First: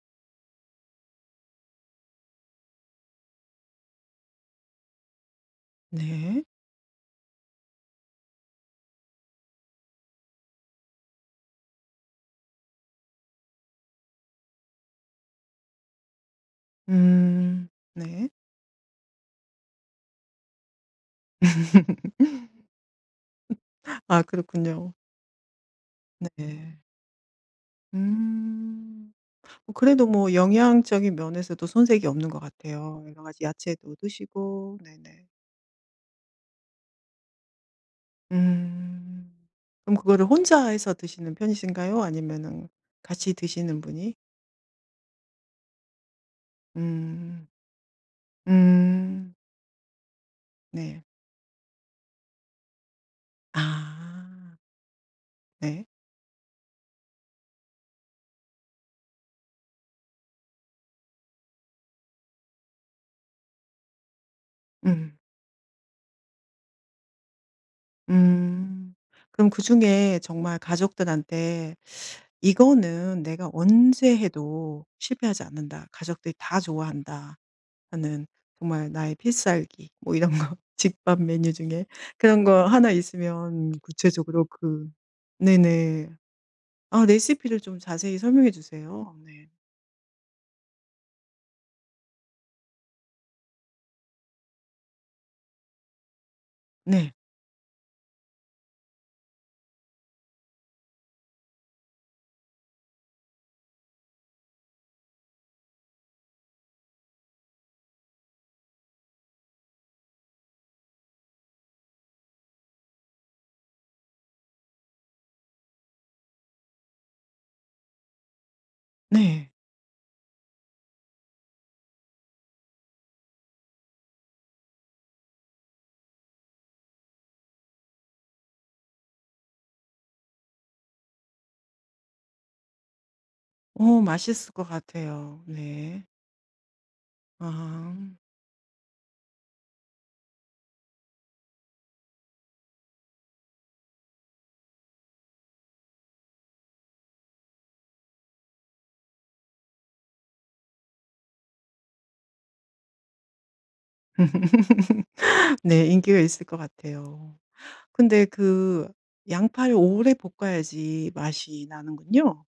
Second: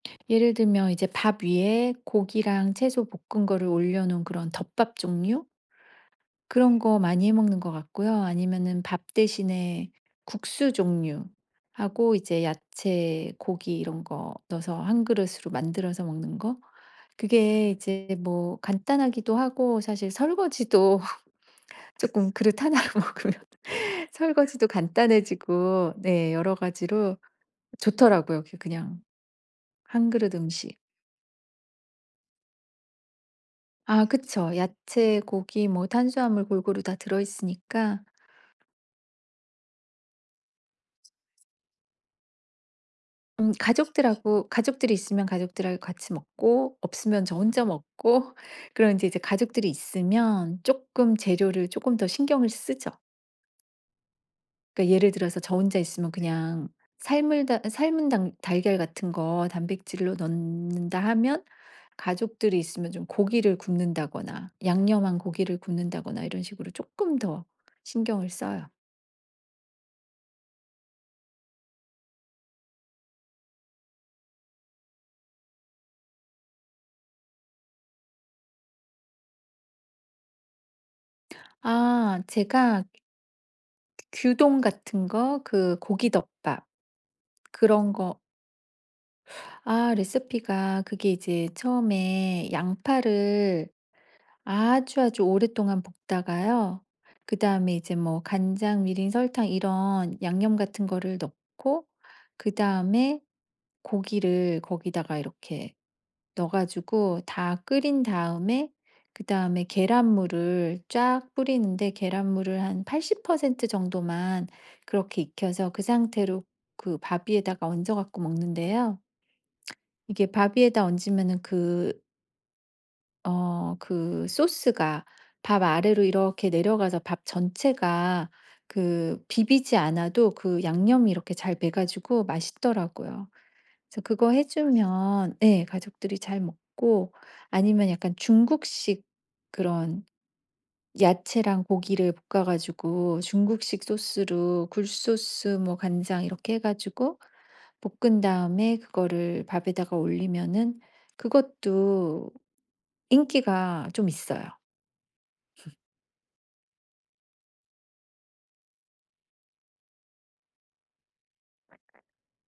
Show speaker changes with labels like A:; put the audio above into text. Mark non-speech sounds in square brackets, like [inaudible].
A: 예를 들면 이제 밥 위에 고기랑 채소 볶은 거를 올려 놓은 그런 덮밥 종류?
B: 네.
A: 그런 거 많이 해 먹는 것 같고요. 아니면은 밥 대신에 국수 종류하고 이제 야채, 고기 이런 거 넣어서 1 그릇으로 만들어서 먹는 거? 그게
B: 음
A: 이제
B: 네.
A: 뭐 간단하기도 하고 사실 설거지도 [laughs] 쪼끔 그릇 1 로 먹으면
B: [laughs] 아
A: 설거지도
B: 그렇군요.
A: 간단해지고 네.
B: 네.
A: 여러가지로 좋더라고요. 그 그냥
B: 음. 뭐 그래도
A: 1
B: 뭐
A: 그릇 음식.
B: 영양적인 면에서도 손색이 없는 것 같아요. 여러 가지 야채도
A: 아 그쵸.
B: 드시고
A: 야채,
B: 네네.
A: 고기 뭐 탄수화물 골고루 다 들어 있으니까
B: 음. 그럼 그거를 혼자 해서 드시는 편이신가요? 아니면은 같이
A: 음
B: 드시는 분이
A: 가족들하고 가족들이 있으면 가족들하고 같이 먹고 없으면 저
B: 음
A: 혼자 먹고 그럼 이제 이제
B: 음.
A: 가족들이 있으면
B: 네.
A: 쪼끔 재료를 쪼금 더 신경을 쓰죠.
B: 아.
A: 그러니까 예를 들어서 저 혼자
B: 네.
A: 있으면 그냥 삶을 달 삶은 당 달걀 같은 거 단백질로 넣는다 하면 가족들이 있으면 좀 고기를 굽는다거나
B: 음.
A: 양념한 고기를 굽는다거나 이런 식으로 쪼끔 더 신경을 써요.
B: 음. 그럼 그중에 정말 가족들한테 [sucks teeth] '이거는 내가 언제 해도 실패하지 않는다. 가족들이 다 좋아한다.' 하는 정말 나의 필살기. 뭐 이런 거. 집밥 메뉴 중에
A: 아
B: 그런 거
A: 제가
B: 하나 있으면 구체적으로
A: 규동
B: 그
A: 같은 거 그
B: 네네.
A: 고기 덮밥.
B: 아 레시피를 좀
A: 그런
B: 자세히
A: 거
B: 설명해 주세요. 네.
A: 아 레시피가 그게 이제 처음에 양파를 아주, 아주 오랫동안 볶다가요.
B: 네.
A: 그다음에 이제 뭐 간장, 미림, 설탕 이런 양념 같은 거를 넣고 그다음에 고기를 거기다가 이렇게 넣어 가지고 다 끓인 다음에 그다음에 계란 물을 쫙 뿌리는데 계란물을 한 80% 정도만 그렇게 익혀서 그 상태로 그 밥 위에다가 얹어 갖고 먹는데요.
B: 네.
A: 이게 밥 위에다 얹으면은 그 어 그 소스가 밥 아래로 이렇게 내려가서 밥 전체가 그 비비지 않아도 그 양념이 이렇게 잘 배 가지고 맛있더라고요.
B: 어
A: 그래서 그거
B: 맛있을 것
A: 해주면
B: 같아요.
A: 예.
B: 네.
A: 가족들이 잘 먹고 아니면
B: 아.
A: 약간 중국식 그런 야채랑 고기를 볶아 가지고 중국식 소스로 굴 소스, 뭐 간장 이렇게 해 가지고 볶은 다음에 그거를 밥에다가 올리면은 그것도 인기가 좀 있어요.
B: [laughs]
A: [laughs]
B: 네. 인기가 있을 것 같아요. 근데 그 양파를 오래 볶아야지 맛이 나는군요.